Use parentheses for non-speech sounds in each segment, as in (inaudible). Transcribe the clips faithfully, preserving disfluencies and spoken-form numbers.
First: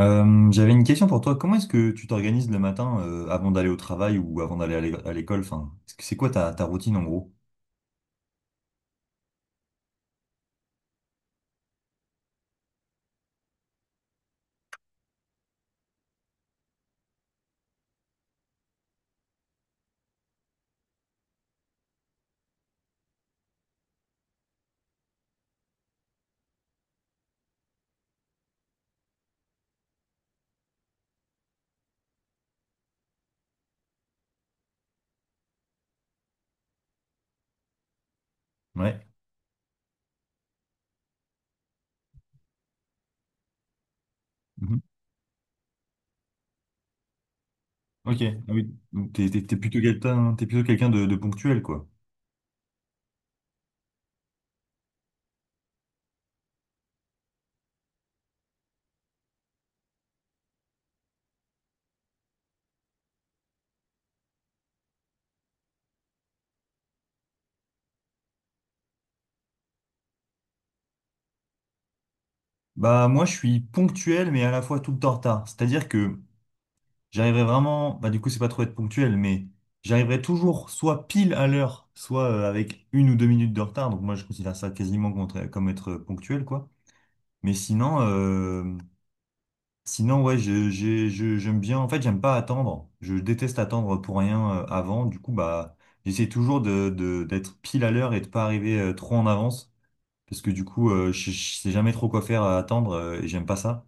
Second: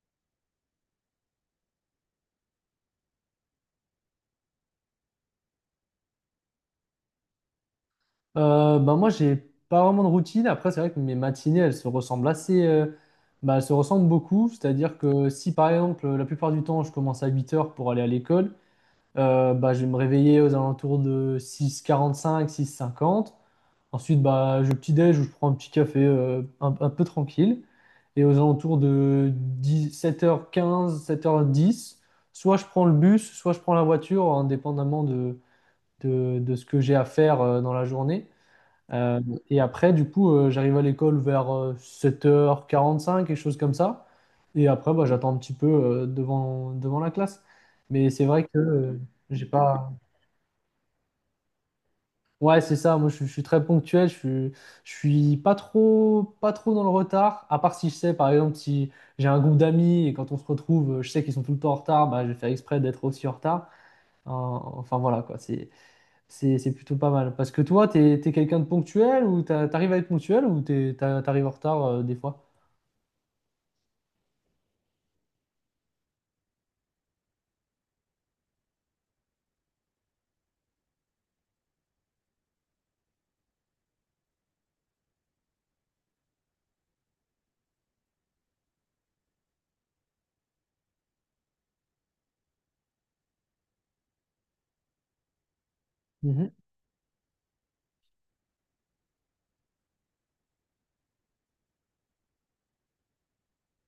Euh, j'avais une question pour toi. Comment est-ce que tu t'organises le matin euh, avant d'aller au travail ou avant d'aller à l'é- à l'école? Enfin, est-ce que- c'est quoi ta, ta routine en gros? Euh, bah moi, j'ai pas vraiment de routine. Après, c'est vrai que mes matinées, elles se ressemblent assez. Euh, bah, elles se ressemblent beaucoup. C'est-à-dire que si, par exemple, la plupart du temps, je commence à huit heures pour aller à l'école, euh, bah, je vais me réveiller aux alentours de six heures quarante-cinq six heures cinquante. Ensuite, bah, je petit-déj ou je prends un petit café euh, un, un peu tranquille. Et aux alentours de sept heures quinze sept heures dix, soit je prends le bus, soit je prends la voiture, indépendamment de, de, de ce que j'ai à faire euh, dans la journée. Ouais. Euh, et après, du coup, euh, j'arrive à l'école vers euh, sept heures quarante-cinq, quelque chose comme ça. Et Mhm. après, bah, j'attends un petit peu euh, devant, devant la classe. Mais Ok. c'est Ah vrai que oui. euh, Donc t'es, t'es- j'ai t'es plutôt pas. quelqu'un, t'es plutôt quelqu'un de, de ponctuel, quoi. Ouais, c'est ça. Moi, je, suis je suis très ponctuel. Je suis, je suis pas trop, pas trop dans le retard. À part si je sais, par exemple, si j'ai un groupe d'amis et quand on se retrouve, euh, je sais qu'ils sont tout le temps en retard, bah, je vais faire exprès d'être aussi en retard. Euh, enfin, voilà, quoi. C'est, C'est c'est plutôt pas mal. Parce que toi, t'es t'es quelqu'un de ponctuel ou t'as- t'arrives à être ponctuel ou t'es- t'as- t'arrives en retard euh, des fois? Bah moi je suis ponctuel mais à la fois tout le temps en retard. C'est-à-dire que j'arriverai vraiment, bah du coup c'est pas trop être ponctuel, mais j'arriverai toujours soit pile à l'heure, soit euh, avec une ou deux minutes de retard. Donc moi je considère ça quasiment contre- comme être euh, ponctuel, quoi. Mais sinon. euh, Sinon, ouais, je, j'ai- je- j'aime bien. En fait, j'aime pas attendre. Je déteste attendre pour rien euh, avant. Du coup, bah, j'essaie Mhm. toujours de, de- d'être pile à l'heure et de pas arriver euh, trop en avance. Parce que du coup, euh, je, je sais jamais trop quoi faire à attendre euh, et j'aime pas ça.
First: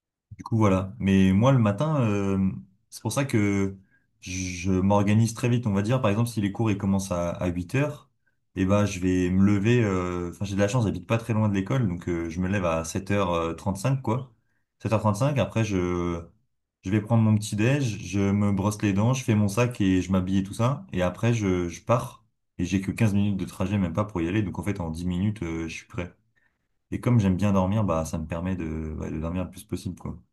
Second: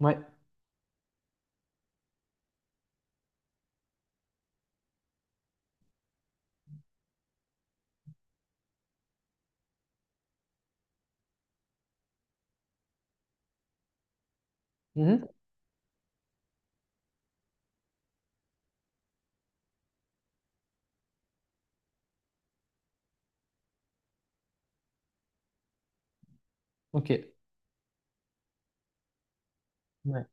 Ouais. Du coup, voilà. Mais moi, le matin, euh, c'est pour ça que je m'organise très vite. On va dire, par exemple, si les cours ils commencent à, à huit heures, eh ben, je vais me lever. euh, Enfin, j'ai de la chance, j'habite pas très loin de l'école, donc euh, je me lève à sept heures euh, trente-cinq quoi. Sept heures Mhm. trente-cinq. Après, je je vais prendre mon petit déj, je me brosse les dents, je fais mon sac et je m'habille et tout ça. Et après, je, je pars. Et j'ai que quinze minutes de trajet, même pas pour y aller. Donc, en fait, en dix minutes, euh, je suis prêt. Et Ok. comme j'aime bien dormir, bah, ça me permet de, ouais, de dormir le plus possible, quoi. Ouais.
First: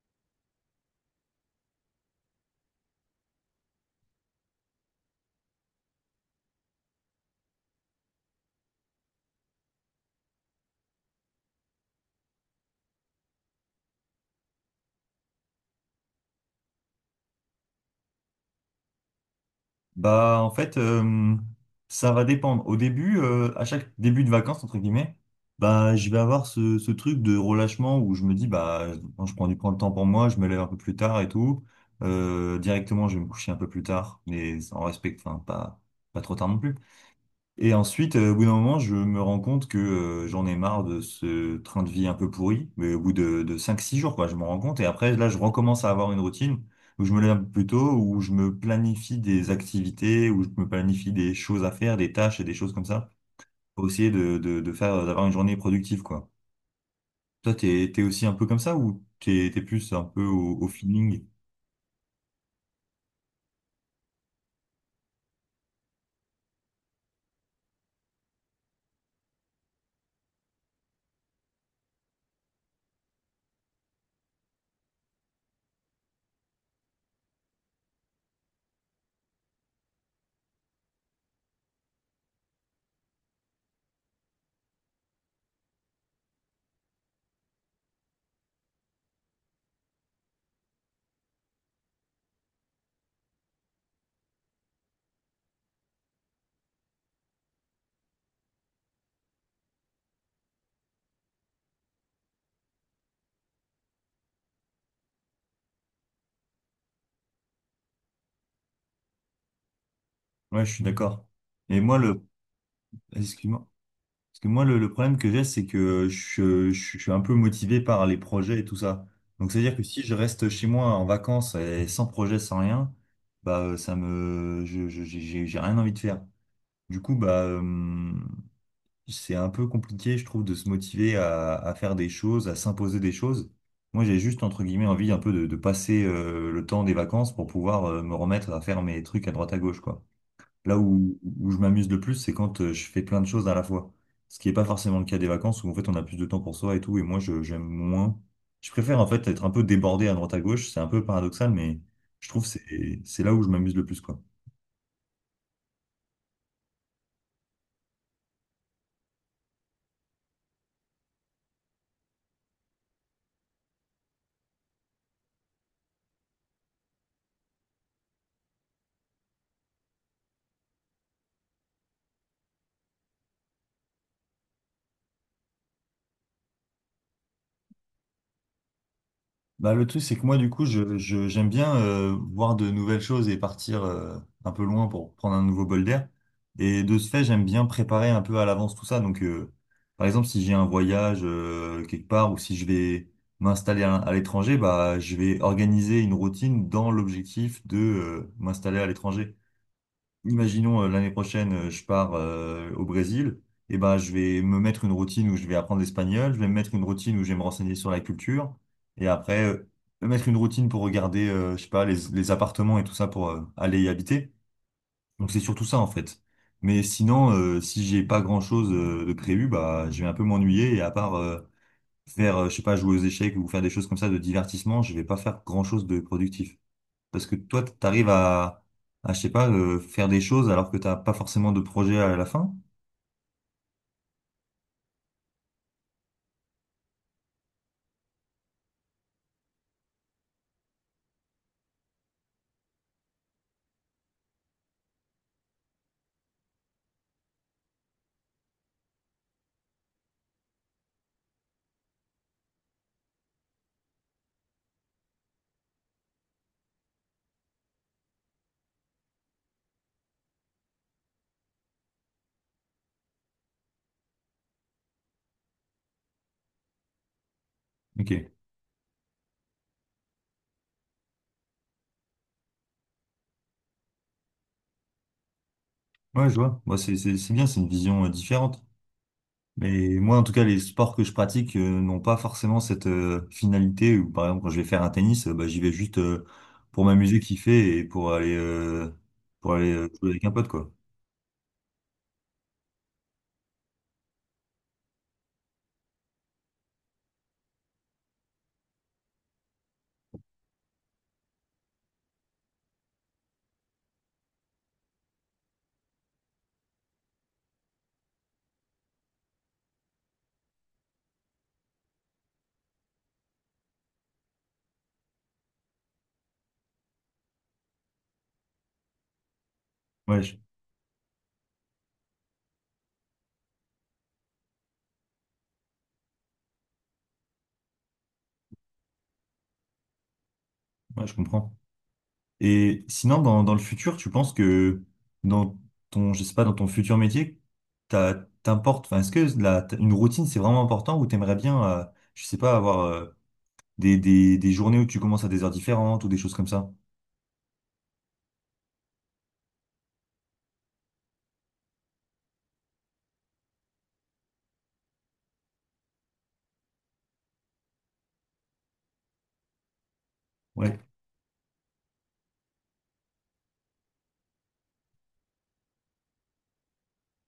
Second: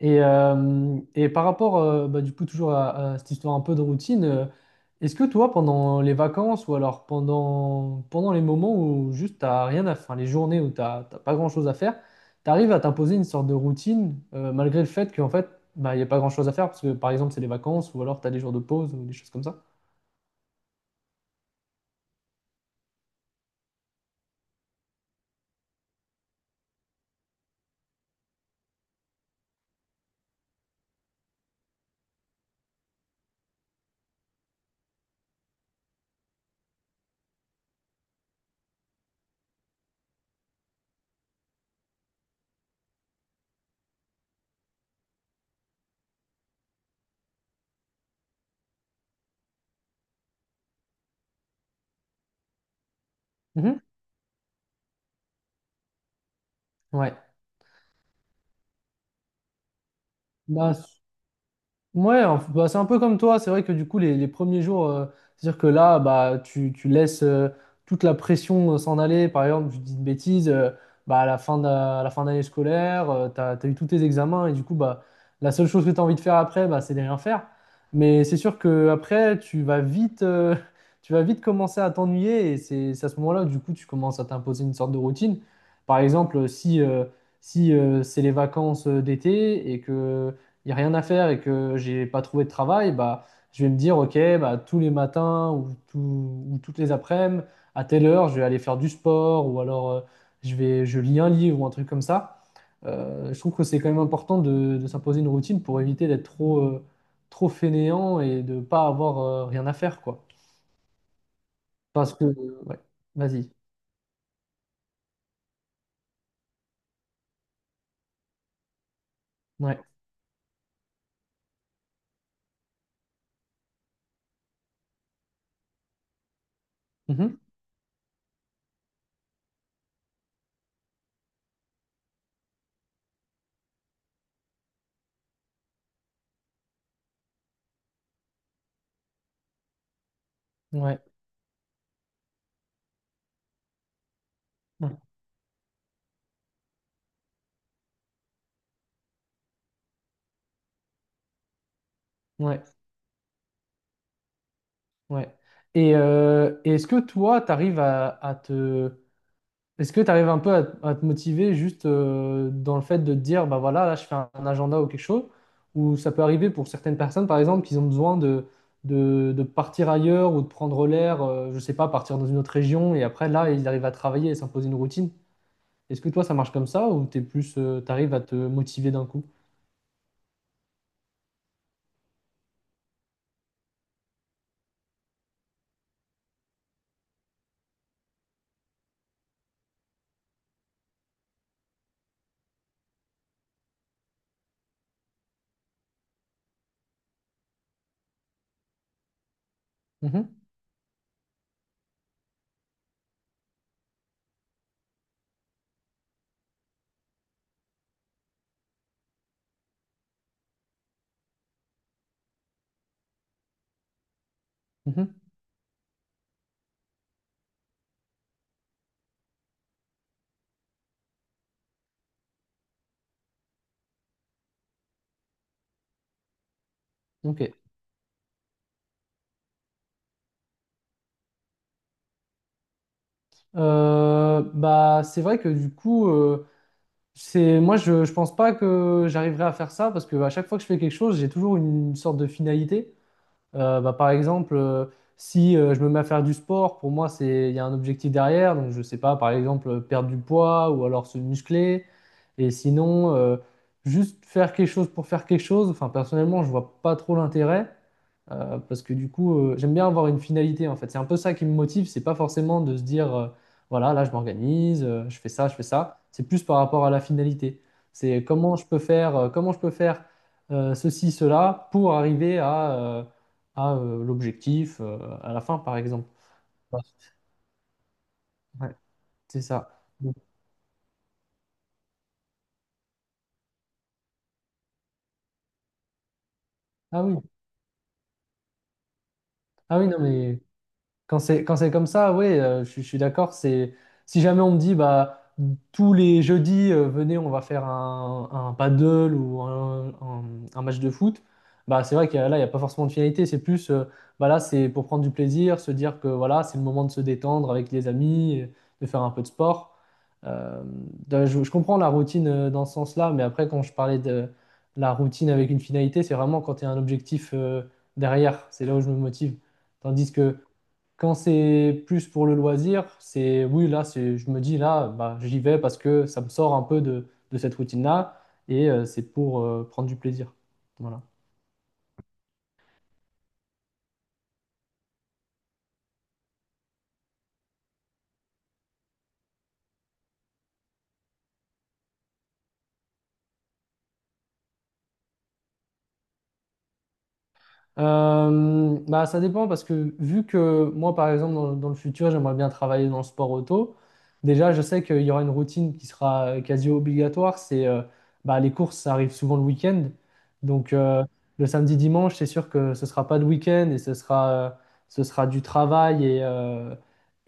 Et, euh, et par rapport, euh, bah, du coup, toujours à, à cette histoire un peu de routine, euh, est-ce que toi, pendant les vacances ou alors pendant, pendant les moments où juste t'as rien à faire, les journées où t'as t'as pas grand-chose à faire, t'arrives à t'imposer une sorte de routine euh, malgré le fait qu'en fait, bah, il n'y a pas grand-chose à faire parce que, par exemple, c'est les vacances ou alors t'as des jours de pause ou des choses comme ça? Bah, en fait, euh, ça va dépendre. Au début, euh, à chaque début de vacances, entre guillemets, bah, je vais avoir ce, ce truc de relâchement où je me dis, bah, quand je prends du prends le temps pour moi, je me lève un peu plus tard et tout. Euh, directement, je vais me coucher un peu plus tard, mais en respect, enfin, pas, pas trop tard non plus. Et ensuite, euh, au bout d'un moment, je me rends compte que euh, j'en ai marre de ce train de vie un peu pourri. Mais au bout de, de cinq six jours, quoi, je me rends compte. Et après, là, je recommence à avoir une routine où je me lève plus tôt, où je me planifie des activités, où je me planifie des choses à faire, des tâches et des choses comme ça, Mhm. pour essayer de, de, de faire, euh, d'avoir une journée productive, quoi. Ouais. Toi, t'es, t'es aussi un peu comme ça ou t'es, t'es plus un peu au, au Bah, s- feeling? ouais, enf- bah, c'est un peu comme toi. C'est vrai que du coup, les, les premiers jours, euh, c'est-à-dire que là, bah, tu, tu laisses euh, toute la pression euh, s'en aller. Par exemple, je dis une bêtise, euh, bah, à la fin de, à la fin d'année scolaire, tu as, eu tous tes examens et du coup, bah, la seule chose que tu as envie de faire après, bah, c'est de rien faire. Mais c'est sûr que après, tu vas vite, euh, (laughs) tu vas vite commencer à t'ennuyer et c'est c'est à ce moment-là que du coup, tu commences à t'imposer une sorte de routine. Par exemple, si, euh, si euh, c'est les vacances euh, d'été et que il n'y a rien à faire et que j'ai pas trouvé de travail, bah, je vais me dire, ok, bah, tous les matins ou, tout- ou toutes les après-midi, à telle heure, je vais aller faire du sport ou alors euh, je vais, je lis un livre ou un truc comme ça. Euh, je trouve que c'est quand même important de, de s'imposer une routine pour éviter d'être trop, euh, trop fainéant et de pas avoir euh, rien à faire, quoi. Ouais, je suis d'accord. Et moi, Parce le... que, ouais, vas-y. Excuse-moi. Parce que moi, le, le problème que j'ai, c'est que je, je- je suis un peu motivé par les projets et tout ça. Donc, c'est-à-dire Ouais. que si je reste chez moi en vacances et sans projet, sans rien, bah, euh, ça me, je, je- j'ai, j'ai j'ai rien envie de faire. Du coup, Mhm. bah, euh, c'est un peu compliqué, je trouve, de se motiver à, à faire des choses, à s'imposer des choses. Moi, j'ai juste, entre guillemets, envie un peu de, de passer, euh, le temps des vacances pour pouvoir, euh, me remettre à faire mes trucs à droite à gauche, quoi. Là Ouais. où, où je m'amuse le plus, c'est quand euh, je fais plein de choses à la fois. Ce qui n'est pas Ouais. forcément le cas des vacances où en fait on a plus de temps pour soi et tout. Et moi, je, j'aime moins. Je préfère en fait être un peu débordé à droite à gauche. C'est un peu paradoxal, mais je trouve que Ouais. c'est c'est là où je m'amuse le plus, quoi. Ouais. Et euh, est-ce que toi, tu arrives à à te est-ce que tu arrives un peu à, à te motiver juste euh, dans le fait de te dire, bah voilà, là je fais un, un agenda ou quelque chose, ou ça peut arriver pour certaines personnes, par exemple, qu'ils ont besoin de, de, de partir ailleurs ou de prendre l'air, euh, je sais pas, partir dans une autre région, et après là, ils arrivent à travailler et s'imposer une routine. Est-ce que toi, ça marche comme ça, ou t'es plus, tu arrives à te motiver d'un coup? Bah, le truc, c'est que moi, du coup, je, je- j'aime bien euh, voir de nouvelles choses et partir euh, un peu loin pour prendre un nouveau bol d'air. Et de ce fait, j'aime bien préparer un peu à l'avance tout ça. Donc, euh, par exemple, si j'ai un voyage euh, quelque part ou si je vais m'installer à, à l'étranger, bah, je vais organiser une routine dans l'objectif de euh, m'installer à l'étranger Mhm, imaginons euh, l'année prochaine, euh, je pars euh, au Brésil, et ben je vais me mettre une routine où je vais apprendre l'espagnol, je vais me mettre une routine où je vais me renseigner sur la culture, et après euh, me mettre une routine pour regarder, euh, je sais pas, les, les appartements et tout ça pour euh, aller y habiter. mhm, Donc c'est surtout ça en fait. Mais sinon, euh, si j'ai pas grand-chose euh, de prévu, bah je vais un peu m'ennuyer et à part euh, faire, euh, je sais pas, jouer aux échecs ou faire des choses comme ça de divertissement, je vais pas faire grand-chose de productif. Parce que ok. toi, t'arrives à, à, je sais pas, euh, faire des choses alors que t'as pas forcément de projet à la fin. Euh, bah, c'est vrai que du coup, euh, c'est moi, je, je pense pas que j'arriverai à faire ça parce que à chaque fois que je fais quelque chose, j'ai toujours une sorte de finalité. Euh, bah, par exemple, euh, si euh, je me mets à faire du sport, pour moi, c'est, il y a un objectif derrière. Donc, je sais pas, par exemple, euh, perdre du poids ou alors se muscler. Et sinon, euh, juste faire quelque chose pour faire quelque chose. Enfin, personnellement, je vois pas trop l'intérêt euh, parce que du coup, euh, j'aime bien avoir une finalité en fait. C'est un peu ça qui me motive. C'est pas forcément de se dire, euh, voilà, là, je m'organise, euh, je fais ça, je fais ça. C'est plus par rapport à la finalité. Ok. C'est comment je peux faire, euh, comment je peux faire euh, ceci, cela pour arriver à euh, à euh, l'objectif euh, à la fin, par exemple. Ouais, je vois. Moi, c'est c'est- c'est bien, c'est une vision euh, différente. Ouais, c'est ça. Mais Donc- moi, en tout cas, les sports que je pratique euh, n'ont pas forcément cette euh, finalité. Où, par exemple, quand je vais faire un tennis, euh, bah, j'y vais juste euh, pour Ah oui, m'amuser, kiffer et pour aller, euh, pour aller ah oui, euh, non, jouer avec un mais pote, quoi. quand c'est quand c'est comme ça, oui, je, suis je suis d'accord. C'est si jamais on me dit bah tous les jeudis euh, venez, on va faire un, un paddle ou un, un- un match de foot, bah c'est vrai que là il n'y a pas forcément de finalité. C'est plus euh, bah là c'est pour prendre du plaisir, se dire que voilà c'est le moment de se détendre avec les amis, euh, de faire un peu de sport. Euh, de- je, je comprends la routine euh, dans ce sens-là, mais après quand je parlais de la routine avec une finalité, c'est vraiment quand il y a un objectif euh, derrière. C'est là où je me motive, tandis Ouais, je, que quand c'est plus pour le loisir, c'est oui, là, c'est, je me dis là, bah, j'y vais parce que ça me sort un peu de, de cette routine-là et euh, c'est pour euh, prendre du plaisir. Voilà. ouais, je comprends. Et sinon, dans, dans le futur, tu penses que dans ton, je sais pas, dans ton futur métier, t'as, t'importe, enfin, est-ce que la, t- une routine, c'est vraiment important ou t'aimerais bien, euh, je sais pas, avoir euh, des, des, des journées où tu commences à des heures différentes ou des choses comme ça? Euh, bah, ça dépend parce que vu que moi, par exemple, dans, dans le futur, j'aimerais bien travailler dans le sport auto, déjà, je sais qu'il y aura une routine qui sera quasi obligatoire, c'est euh, bah, les courses, ça arrive souvent le week-end. Donc Ouais. euh, le samedi, dimanche, c'est sûr que ce sera pas de week-end et ce sera, euh, ce sera du travail et, euh,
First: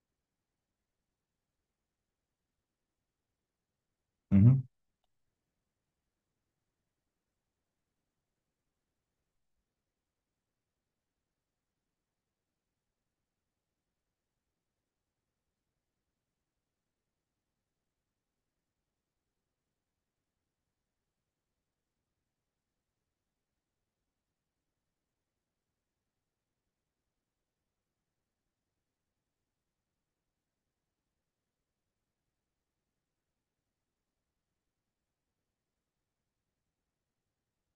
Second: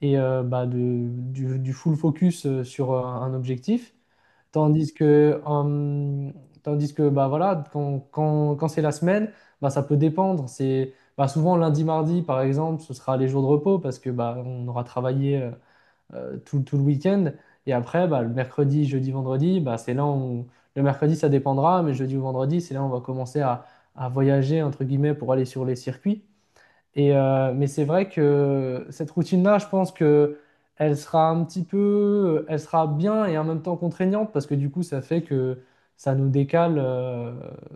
et euh, bah, de- du, du full focus euh, sur euh, un objectif. Mhm. Tandis que, hum, tandis que bah voilà, quand, quand- quand c'est la semaine, bah ça peut dépendre. C'est bah souvent lundi, mardi, par exemple, ce sera les jours de repos parce que bah on aura travaillé euh, euh, tout, tout le week-end. Et après, bah, le mercredi, jeudi, vendredi, bah c'est là où le mercredi ça dépendra, mais jeudi ou vendredi, c'est là où on va commencer à, à voyager entre guillemets pour aller sur les circuits. Et, euh, mais c'est vrai que cette routine-là, je pense que elle sera un petit peu, euh, elle sera bien et en même temps contraignante parce que du coup, ça fait que ça nous décale euh,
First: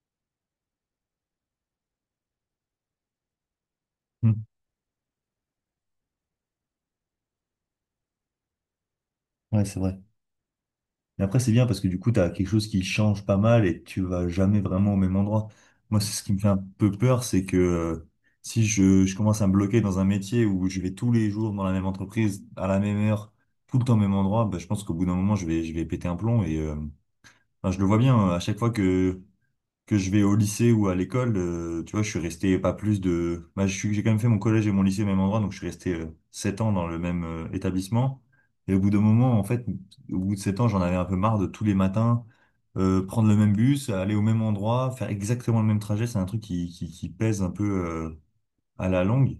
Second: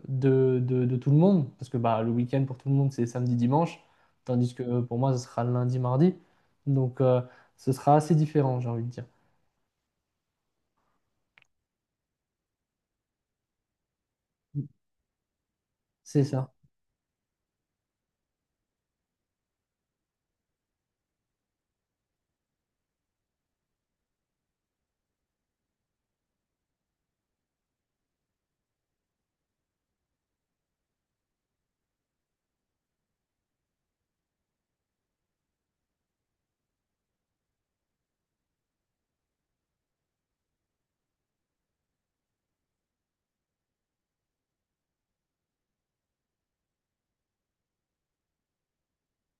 de, de- de tout le monde parce que bah, le week-end pour tout le monde, c'est samedi, dimanche, Mhm. tandis que pour moi, ce sera lundi, mardi. Donc, euh, ce sera assez différent, j'ai envie de dire. Ouais, c'est vrai. Mais après, c'est bien parce que du coup, tu as quelque chose qui change pas mal et tu vas jamais vraiment au même endroit. Moi, c'est ce C'est qui me fait ça. un peu peur, c'est que euh, si je, je commence à me bloquer dans un métier où je vais tous les jours dans la même entreprise, à la même heure, tout le temps au même endroit, bah, je pense qu'au bout d'un moment, je vais, je vais péter un plomb. Et euh, enfin, je le vois bien, euh, à chaque fois que que je vais au lycée ou à l'école, euh, tu vois, je suis resté pas plus de... Bah, je suis- j'ai quand même fait mon collège et mon lycée au même endroit, donc je suis resté euh, sept ans dans le même euh, établissement. Et au bout d'un moment, en fait, au bout de sept ans, j'en avais un peu marre de tous les matins euh, prendre le même bus, aller au même endroit, faire exactement le même trajet. C'est un truc qui, qui, qui pèse un peu euh, à la longue.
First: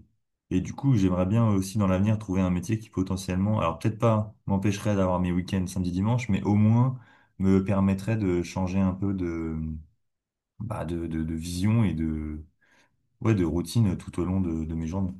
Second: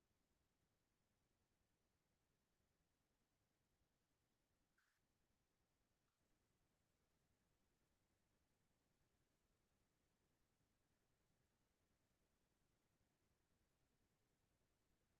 Et du coup, j'aimerais bien aussi dans l'avenir trouver un métier qui potentiellement, alors peut-être pas m'empêcherait d'avoir mes week-ends samedi dimanche, mais au moins me permettrait de changer un peu de bah, de, de, de vision et de, ouais, de routine tout au long de, de mes journées.